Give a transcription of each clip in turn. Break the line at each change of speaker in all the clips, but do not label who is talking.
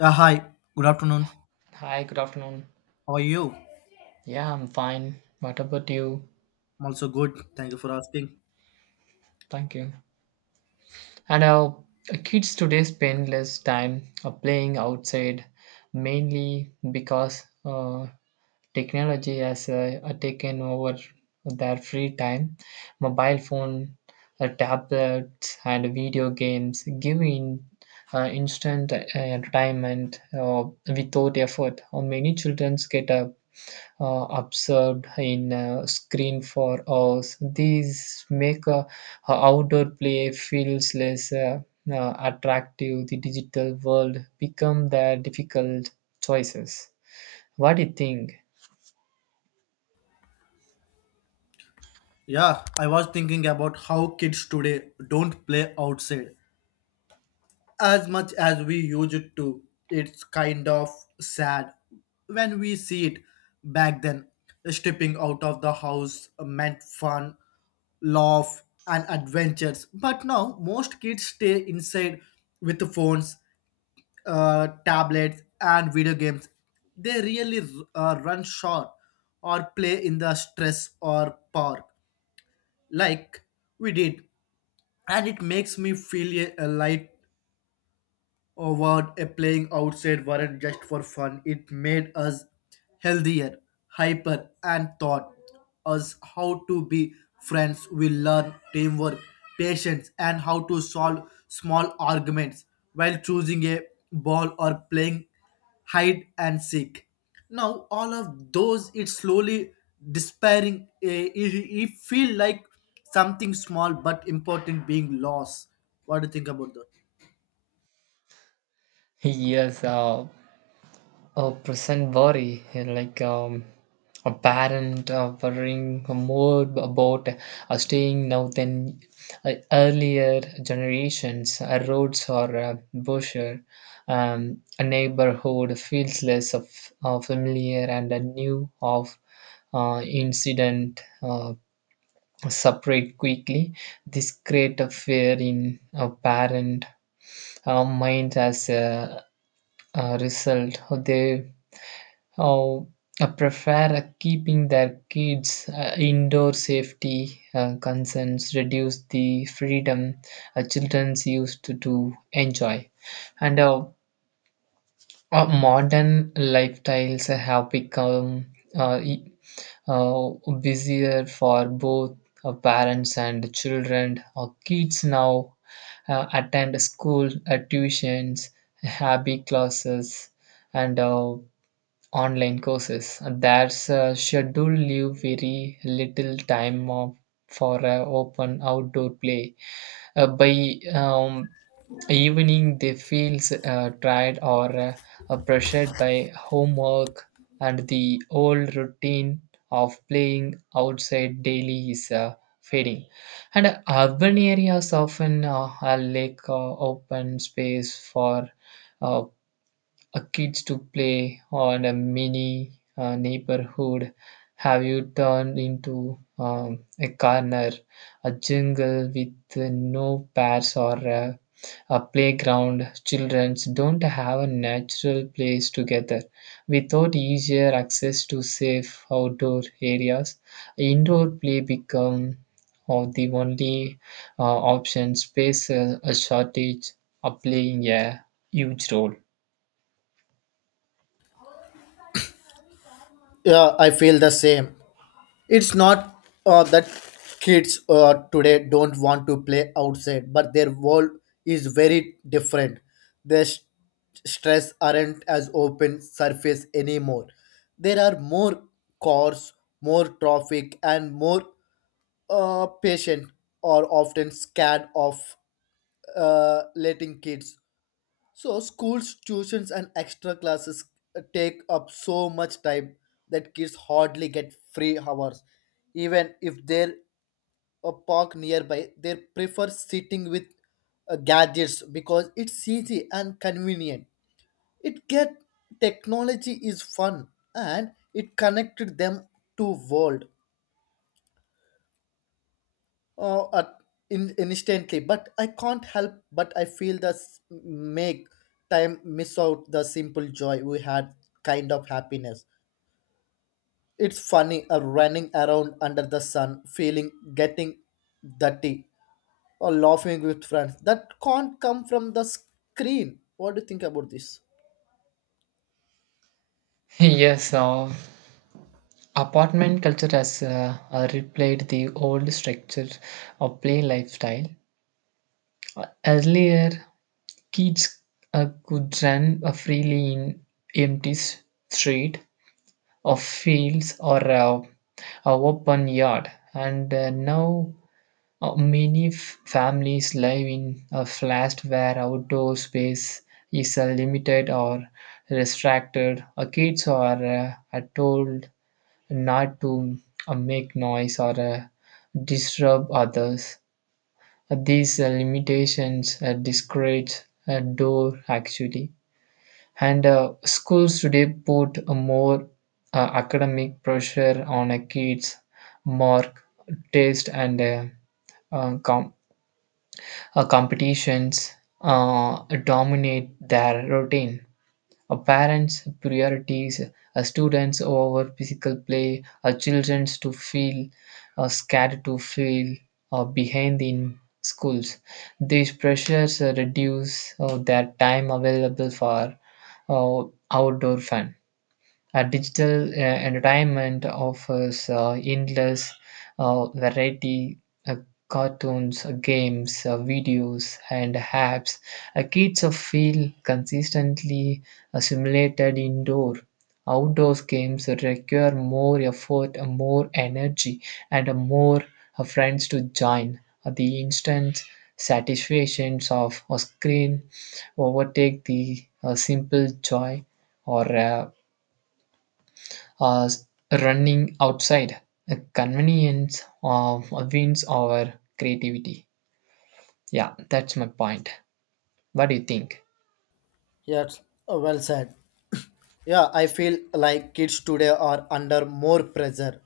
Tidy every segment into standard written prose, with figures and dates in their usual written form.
Yeah, hi. Good afternoon.
Hi, good afternoon.
How are you?
Yeah, I'm fine. What about you?
I'm also good. Thank you for asking.
Thank you. And our kids today spend less time playing outside, mainly because technology has taken over their free time. Mobile phone, tablets, and video games giving instant entertainment without effort. Many children get a observed in a screen for hours. These make outdoor play feels less attractive. The digital world become their difficult choices. What do you think?
Yeah, I was thinking about how kids today don't play outside as much as we used to. It's kind of sad when we see it back then. Stepping out of the house meant fun, love, and adventures. But now most kids stay inside with the phones, tablets and video games they really run short or play in the stress or park like we did. And it makes me feel a light or what a playing outside weren't just for fun. It made us healthier, hyper, and taught us how to be friends. We learn teamwork, patience, and how to solve small arguments while choosing a ball or playing hide and seek. Now all of those it's slowly despairing. It feel like something small but important being lost. What do you think about that?
Yes, a present worry, like a parent worrying more about staying now than earlier generations. Roads are busher. A neighborhood feels less of familiar and a new of incident separate quickly. This create a fear in a parent mind as a result. They how prefer keeping their kids indoor safety concerns reduce the freedom children used to enjoy, and modern lifestyles have become uh, e- uh, busier for both parents and children. Kids now attend school, tuitions, hobby classes, and online courses. That's schedule leave very little time for open outdoor play. By evening they feel tired or pressured by homework, and the old routine of playing outside daily is fading. And urban areas often are lack open space for uh, kids to play on a mini neighborhood, have you turned into a corner, a jungle with no paths or a playground. Children don't have a natural place together without easier access to safe outdoor areas. Indoor play become of the only option. Space a shortage are playing a huge role.
Yeah, I feel the same. It's not that kids today don't want to play outside, but their world is very different. Their s- Stress aren't as open surface anymore. There are more cars, more traffic, and more patient are often scared of letting kids, so schools, tuitions, and extra classes take up so much time that kids hardly get free hours. Even if there a park nearby, they prefer sitting with gadgets because it's easy and convenient. It get technology is fun and it connected them to world uh, at instantly, but I can't help but I feel this make time miss out the simple joy we had, kind of happiness. It's funny, running around under the sun, feeling getting dirty or laughing with friends that can't come from the screen. What do you think about this?
Yes, apartment culture has replaced the old structure of play lifestyle. Earlier, kids could run freely in empty s- street or fields or a open yard, and now families live in a flat where outdoor space is limited or restricted. Kids are told not to make noise or disturb others. These limitations discourage door actually. And schools today put a more academic pressure on a kids, mark, taste, and uh, com- competitions dominate their routine. Parents priorities students over physical play, children to feel scared to feel behind in schools. These pressures reduce their time available for uh, outdoor fun. Digital entertainment offers endless variety, uh, cartoons, games, videos, and apps. Kids feel consistently simulated indoor. Outdoors games require more effort, more energy, and more friends to join. The instant satisfactions of a screen overtake the simple joy or uh, running outside. Convenience of wins over creativity. Yeah, that's my point. What do you think?
Yes, well said. Yeah, I feel like kids today are under more pressure.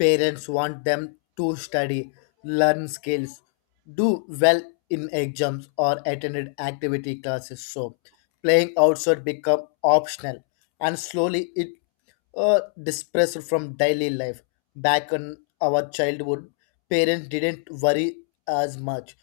Parents want them to study, learn skills, do well in exams or attend activity classes. So, playing outside become optional, and slowly it dispersed from daily life. Back in our childhood, parents didn't worry as much.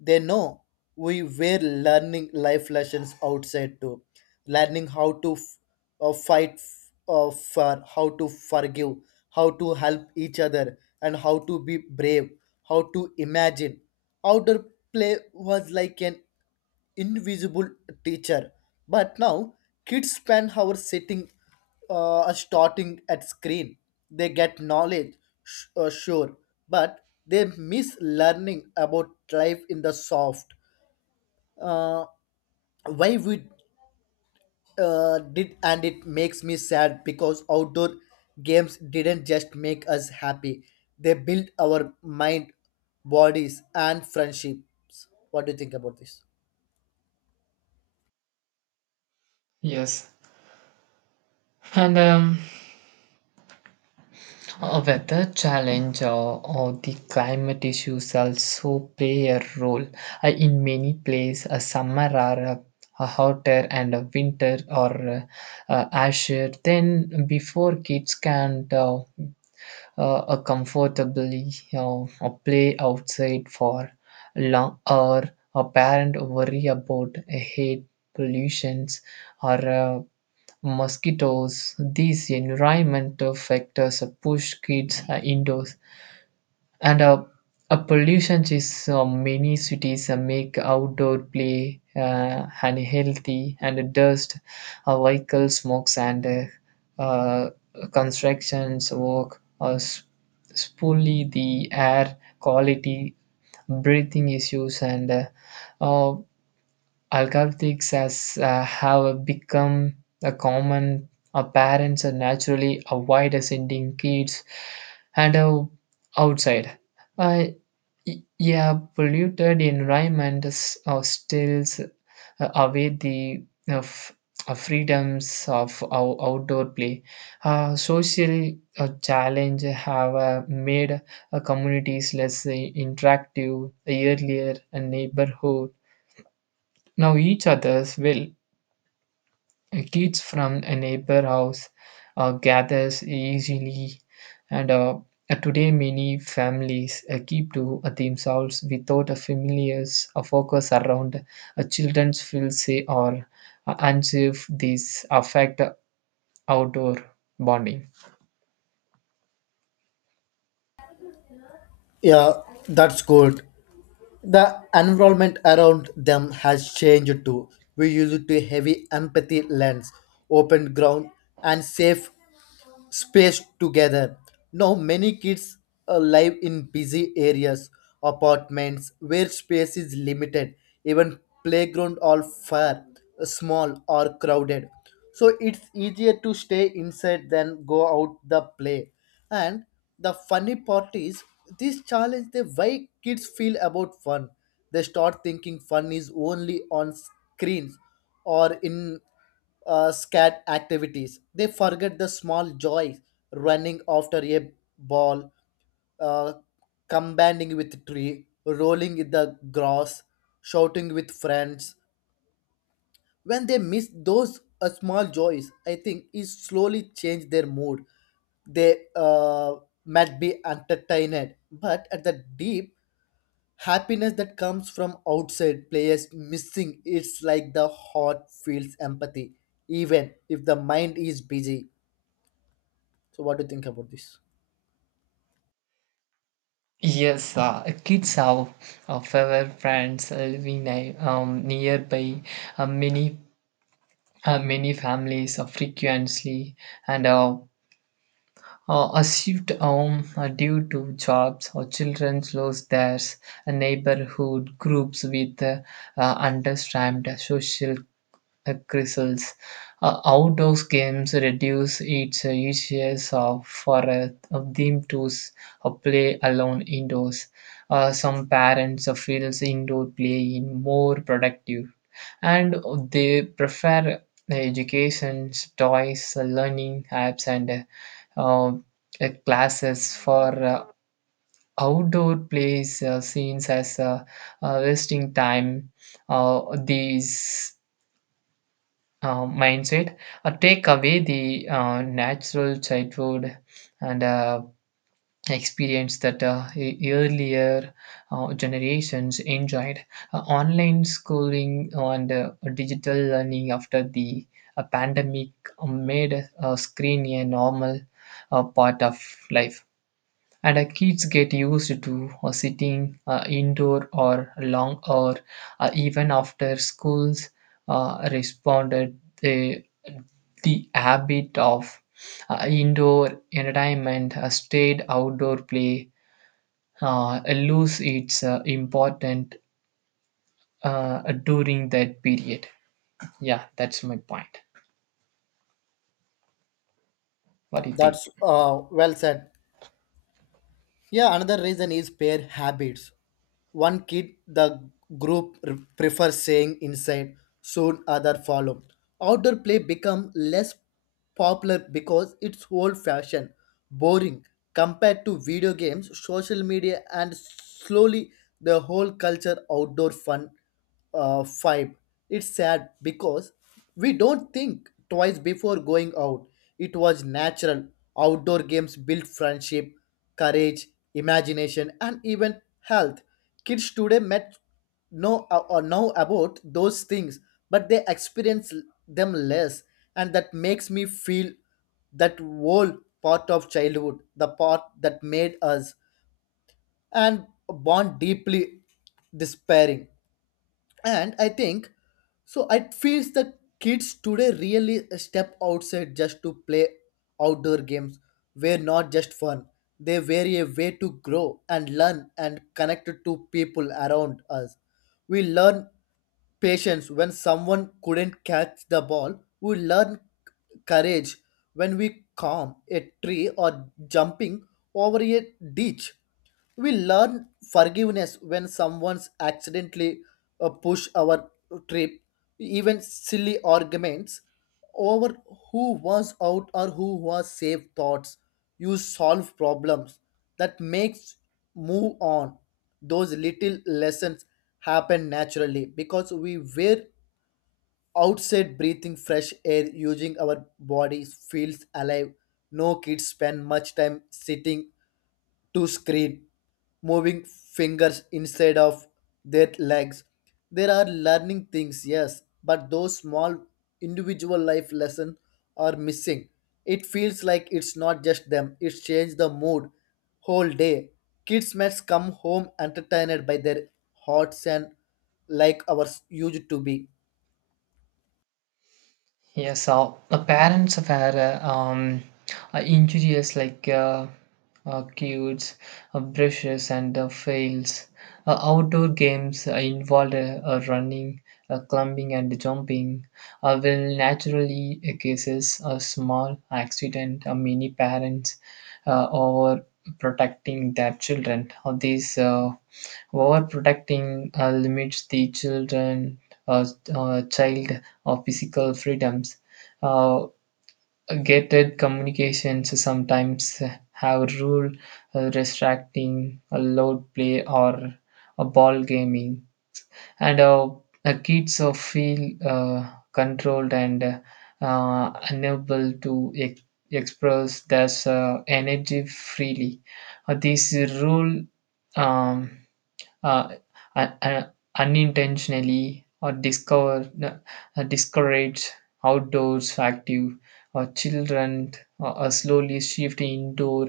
They know we were learning life lessons outside too, learning how to fight, for how to forgive, how to help each other, and how to be brave, how to imagine. Outdoor play was like an invisible teacher. But now kids spend hours sitting, starting at screen. They get knowledge, sure, but they miss learning about life in the soft, uh, why we did. And it makes me sad because outdoor games didn't just make us happy, they built our mind, bodies and friendships. What do you think about this?
Yes. And weather challenge or the climate issues also play a role. In many places, a summer are hotter and a winter or asher Then before. Kids can a comfortably, you know, a play outside for long, or a parent worry about heat, pollutions, or mosquitoes. These environmental factors push kids indoors, and a pollution is many cities make outdoor play unhealthy. And dust, vehicle smokes, and constructions work spoily the air quality. Breathing issues and uh, alcoholics has have become a common. Parents naturally avoid sending kids and outside. uh, Yeah, polluted environments steals away the uh, f- freedoms of our outdoor play. Social challenge have made communities less interactive. Earlier a neighborhood. Now each other's will. Kids from a neighbor house gathers easily, and today many families keep to themselves without a familiar's focus around. Children's feel safe or unsafe. These affect outdoor bonding.
Yeah, that's good. The environment around them has changed too. We used to heavy empathy lens, open ground and safe space together. Now, many kids live in busy areas, apartments where space is limited, even playground or far, small or crowded. So it's easier to stay inside than go out the play. And the funny part is this challenge the way kids feel about fun. They start thinking fun is only on screens or in scat activities. They forget the small joys, running after a ball, uh, combating with tree, rolling in the grass, shouting with friends. When they miss those small joys, I think it slowly change their mood. They might be entertained, but at the deep happiness that comes from outside players missing, it's like the heart feels empathy even if the mind is busy. So what do you think about this?
Yes, kids have fewer friends living nearby. Uh, many Many families frequently and a shift home due to jobs, or children lost theirs, neighborhood groups with understaffed social crises. Outdoors games reduce its uses of for of them to s- play alone indoors. Some parents feels indoor playing more productive, and they prefer education, toys, learning apps, and uh, classes for outdoor place scenes as wasting time. These mindset take away the natural childhood and experience that earlier generations enjoyed. Online schooling and digital learning after the pandemic made screen a normal part of life, and kids get used to sitting indoor or long or even after schools responded the habit of indoor entertainment stayed. Outdoor play lose its important during that period. Yeah, that's my point. What do you think?
That's well said. Yeah, another reason is pair habits. One kid the prefers saying inside, soon other follow. Outdoor play become less popular because it's old fashioned, boring, compared to video games, social media, and slowly the whole culture outdoor fun vibe. It's sad because we don't think twice before going out. It was natural. Outdoor games build friendship, courage, imagination, and even health. Kids today met know or know about those things, but they experience them less, and that makes me feel that whole part of childhood, the part that made us and bond deeply, despairing. And I think so. It feels that kids today really step outside just to play. Outdoor games were not just fun. They were a way to grow and learn and connect to people around us. We learn patience when someone couldn't catch the ball. We learn courage when we climb a tree or jumping over a ditch. We learn forgiveness when someone's accidentally push our trip, even silly arguments over who was out or who was safe thoughts, you solve problems that makes move on. Those little lessons happen naturally because we were outside, breathing fresh air, using our bodies, feels alive. No, kids spend much time sitting to screen, moving fingers instead of their legs. There are learning things, yes, but those small individual life lessons are missing. It feels like it's not just them, it's changed the mood whole day. Kids must come home entertained by their hearts and like ours used to be.
Yes, so the parents have had injurious like cues, brushes, and fails. Outdoor games involved running, climbing, and jumping will naturally causes a small accident. Many parents over protecting their children. These overprotecting limits the children uh, child of physical freedoms. Uh, Gated communications sometimes have rule restricting a loud play or a ball gaming, and kids feel controlled and unable to express their energy freely. This rule um, uh, un- un- unintentionally or discover discourage outdoors active or children slowly shift indoor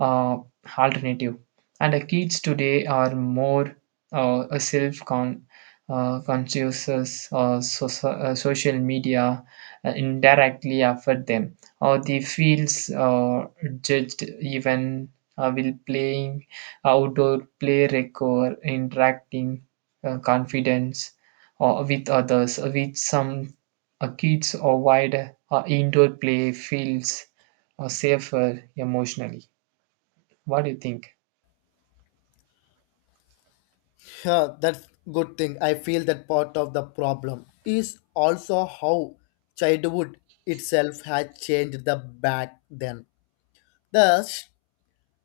uh, alternative. And the kids today are more self conscious. Social media indirectly affect them, or they feels judged even while playing. Outdoor play require interacting confidence with others, which some kids avoid. Indoor play feels safer emotionally. What do you think?
Yeah, that's good thing. I feel that part of the problem is also how childhood itself has changed the back then. The s-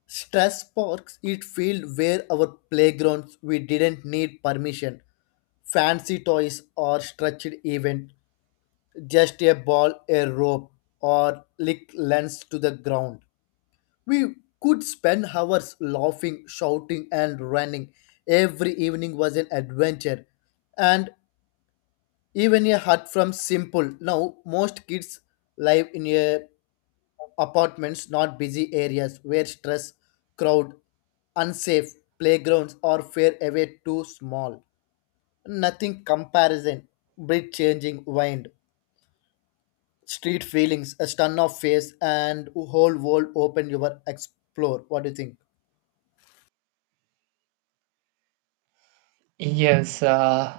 Stress parks it field where our playgrounds, we didn't need permission, fancy toys or structured event, just a ball, a rope, or lick lens to the ground. We could spend hours laughing, shouting, and running. Every evening was an adventure, and even a hut from simple. Now most kids live in a apartments not busy areas where stress, crowd, unsafe playgrounds or fare away, too small, nothing comparison, breed changing wind, street feelings a stun of face and whole world open your explore. What do you think?
Yes,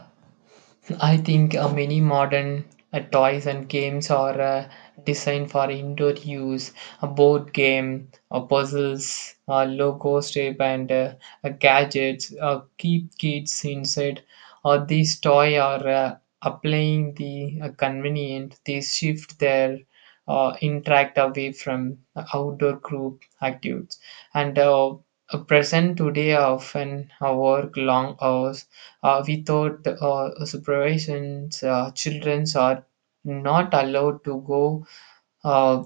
I think many modern toys and games are designed for indoor use. A board game, puzzles, logo tape, and gadgets keep kids inside. These toys are applying the convenient. They shift their interact away from outdoor group activities, and present today often work long hours without supervision. Children are not allowed to go uh,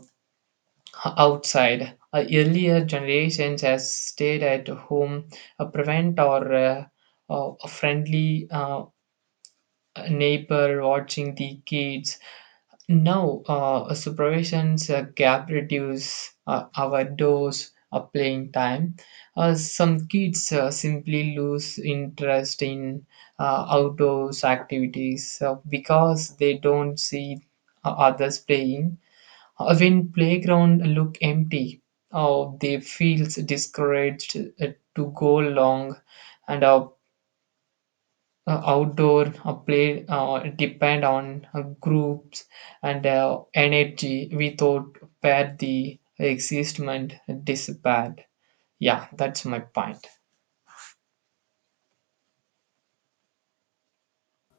outside. Earlier generations has stayed at home, prevent or a friendly neighbor watching the kids. Now, supervision's gap reduce our dose of playing time. Some kids simply lose interest in outdoors activities because they don't see others playing. When playground look empty, or they feels discouraged to go long, and outdoor play depend on groups and energy we thought where the existment disappeared. Yeah, that's my point.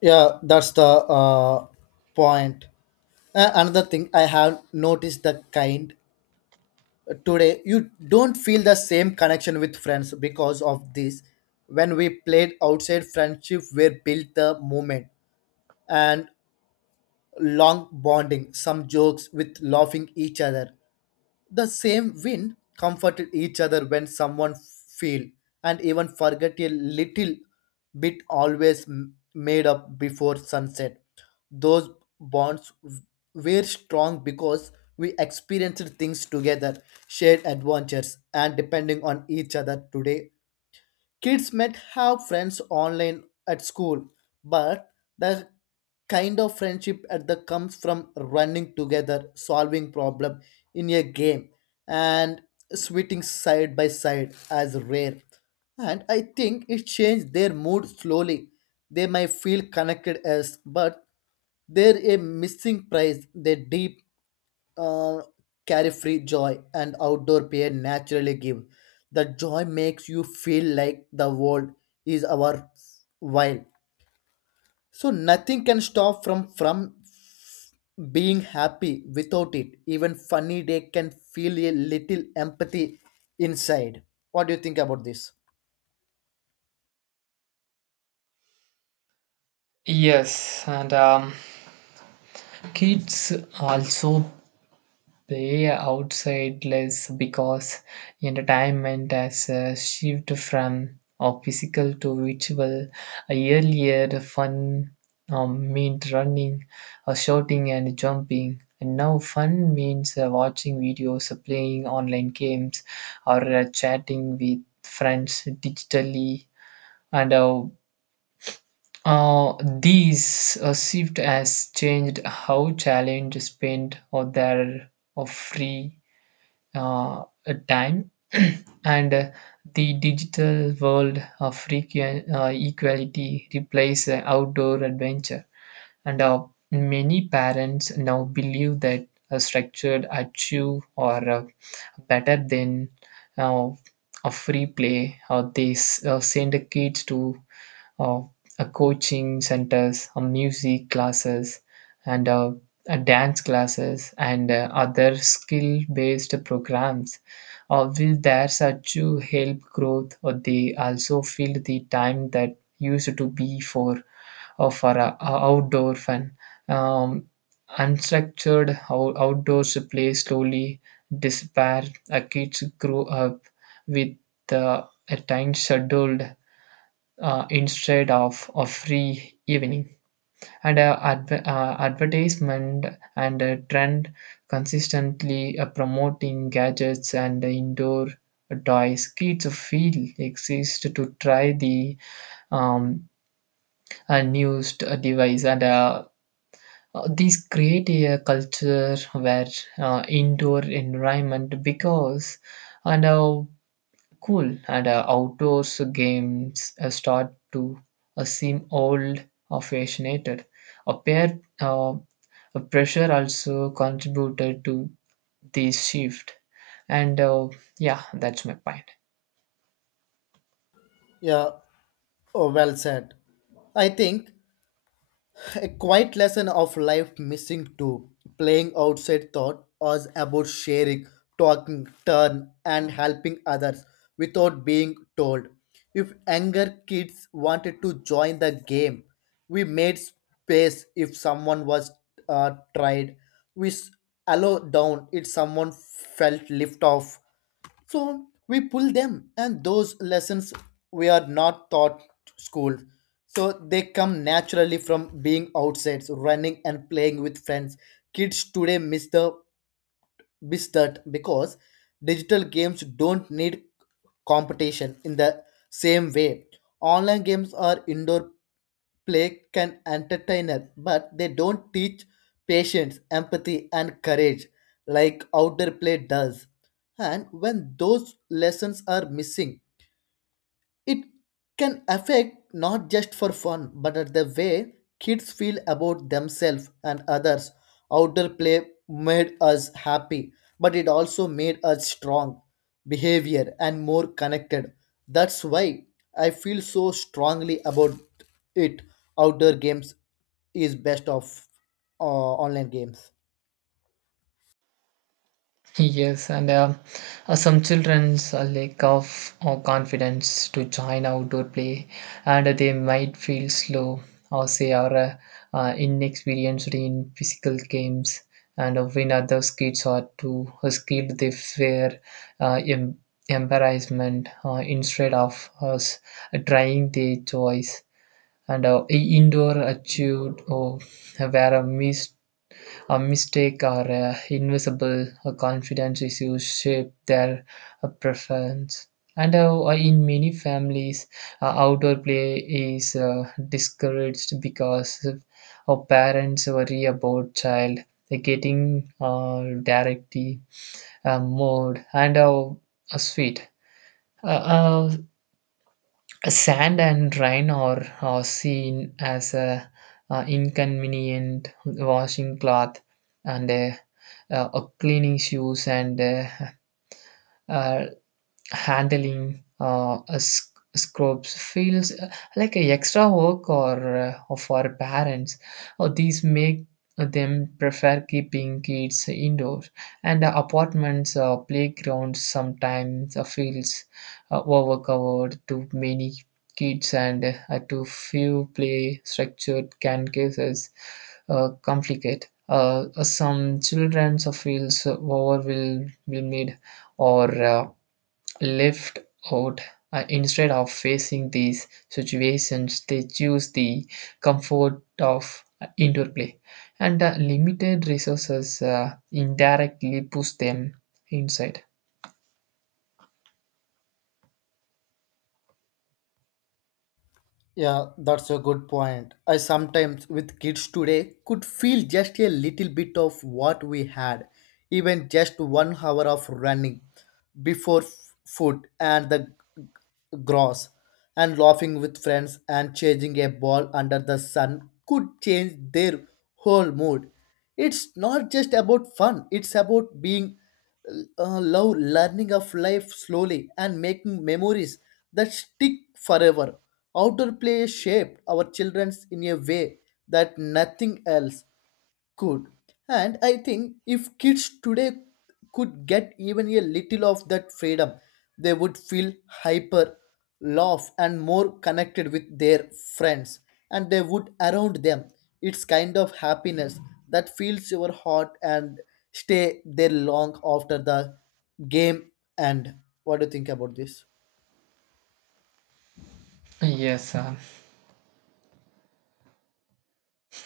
Yeah, that's the uh, point. Another thing I have noticed the kind today, you don't feel the same connection with friends because of this. When we played outside, friendship were built the moment and long bonding, some jokes with laughing each other, the same wind comforted each other when someone fell, and even forget a little bit, always made up before sunset. Those bonds w- were strong because we experienced things together, shared adventures, and depending on each other. Today kids might have friends online at school, but the kind of friendship at the comes from running together, solving problem in a game, and sweating side by side as rare. And I think it changed their mood slowly. They might feel connected as, but they're a missing prize. They deep uh, carefree joy and outdoor play naturally give. The joy makes you feel like the world is our while. So nothing can stop from being happy without it. Even funny day can feel a little empathy inside. What do you think about this?
Yes, and kids also they are outside less because entertainment has shifted from physical to virtual. Earlier, the fun meant running, shouting, and jumping. And now, fun means watching videos, playing online games, or chatting with friends digitally. And uh, these shift has changed how challenge spend or their of free uh, time. And the digital world of frequent equality replace outdoor adventure, and many parents now believe that a structured achieve or better than uh, a free play, or they send the kids to uh, a coaching centers, music classes, and dance classes, and other skill based programs. Will there such to help growth, or they also fill the time that used to be for outdoor fun? Um, Unstructured outdoors play slowly despair. Kids grow up with uh, a time scheduled instead of a free evening. And advertisement and trend consistently promoting gadgets and indoor toys. Kids feel exist to try the um, unused device. And these create a culture where indoor environment because, and cool. And outdoors games start to seem old or fashioned. A pair uh, a pressure also contributed to this shift. And yeah, that's my point.
Yeah, oh, well said. I think a quiet lesson of life missing too. Playing outside thought was about sharing, talking, turn, and helping others without being told. If younger kids wanted to join the game, we made space if someone was tried. We allow down if someone felt lift off. So we pull them, and those lessons we are not taught school. So they come naturally from being outside, so running and playing with friends. Kids today miss the besides, that because digital games don't need competition in the same way. Online games or indoor play can entertain us, but they don't teach patience, empathy, and courage like outdoor play does. And when those lessons are missing, it can affect not just for fun, but at the way kids feel about themselves and others. Outdoor play made us happy, but it also made us strong, behavior, and more connected. That's why I feel so strongly about it. Outdoor games is best of online games.
Yes, and some children's lack of confidence to join outdoor play, and they might feel slow or say are inexperienced in physical games. And when other kids are too skilled, they fear uh, em- embarrassment instead of us trying their choice. And indoor achieved or where a missed a mistake or a invisible a confidence issues shape their preference. And in many families, outdoor play is discouraged because our parents worry about child getting directly mowed and sweet. Uh, uh, Sand and rain are seen as inconvenient, washing cloth and a cleaning shoes, and uh, handling scrubs feels like a extra work or for parents, or these make them prefer keeping kids indoors. And apartments playgrounds sometimes feels overcovered. Too many kids and too few play structured can cases complicate. Some children feels overwhelmed or left out. Instead of facing these situations, they choose the comfort of indoor play, and limited resources indirectly push them inside.
Yeah, that's a good point. I sometimes, with kids today, could feel just a little bit of what we had, even just 1 hour of running before food and the g- grass, and laughing with friends and chasing a ball under the sun could change their whole mood. It's not just about fun, it's about being love learning of life slowly and making memories that stick forever. Outdoor play shaped our children in a way that nothing else. Good. And I think if kids today could get even a little of that freedom, they would feel hyper, laugh, and more connected with their friends and they would around them. It's kind of happiness that fills your heart and stay there long after the game end. What do you think about this?
Yes,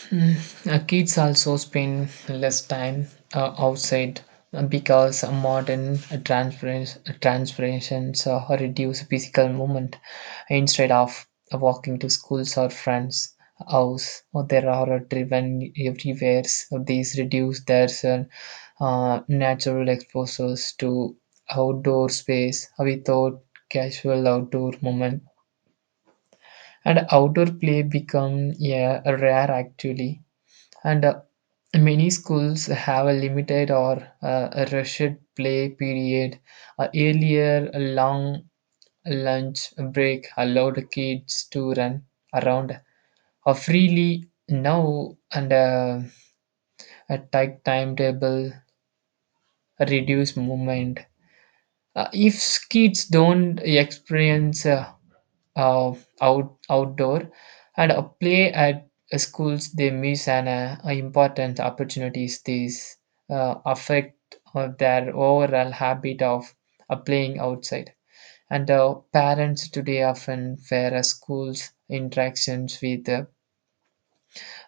Mm, kids also spend less time outside because modern transferences reduce physical movement instead of walking to schools or friends' house. Or there are driven everywhere. So these reduce their natural exposures to outdoor space without casual outdoor movement. And outdoor play become, yeah, rare actually. And many schools have a limited or a rushed play period. Earlier, a long lunch break allowed kids to run around freely. Now, and a tight timetable, reduced movement. If kids don't experience outdoor and a play at schools, they miss an important opportunities. These affect their overall habit of playing outside. And parents today often fear schools interactions with uh,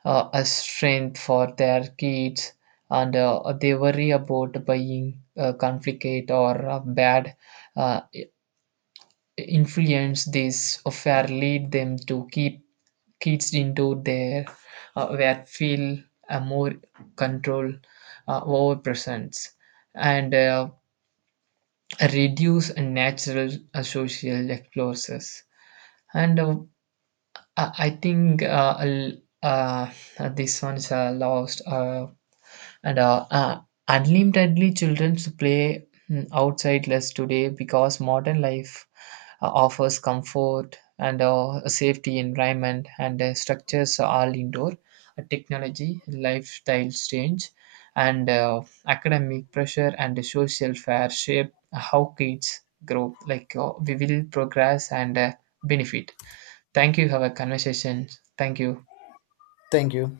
uh, a strength for their kids. And they worry about buying conflict or bad uh, influence. This affair lead them to keep kids into their where feel a more control over presence, and reduce natural social explorers. And I think uh, this one's lost. Uh, and unlimitedly, children's play, outside less today because modern life offers comfort and a safety environment, and structures are all indoor. Technology, lifestyle change, and academic pressure and social fair shape how kids grow. Like we will progress and benefit. Thank you. Have a conversation. Thank you.
Thank you.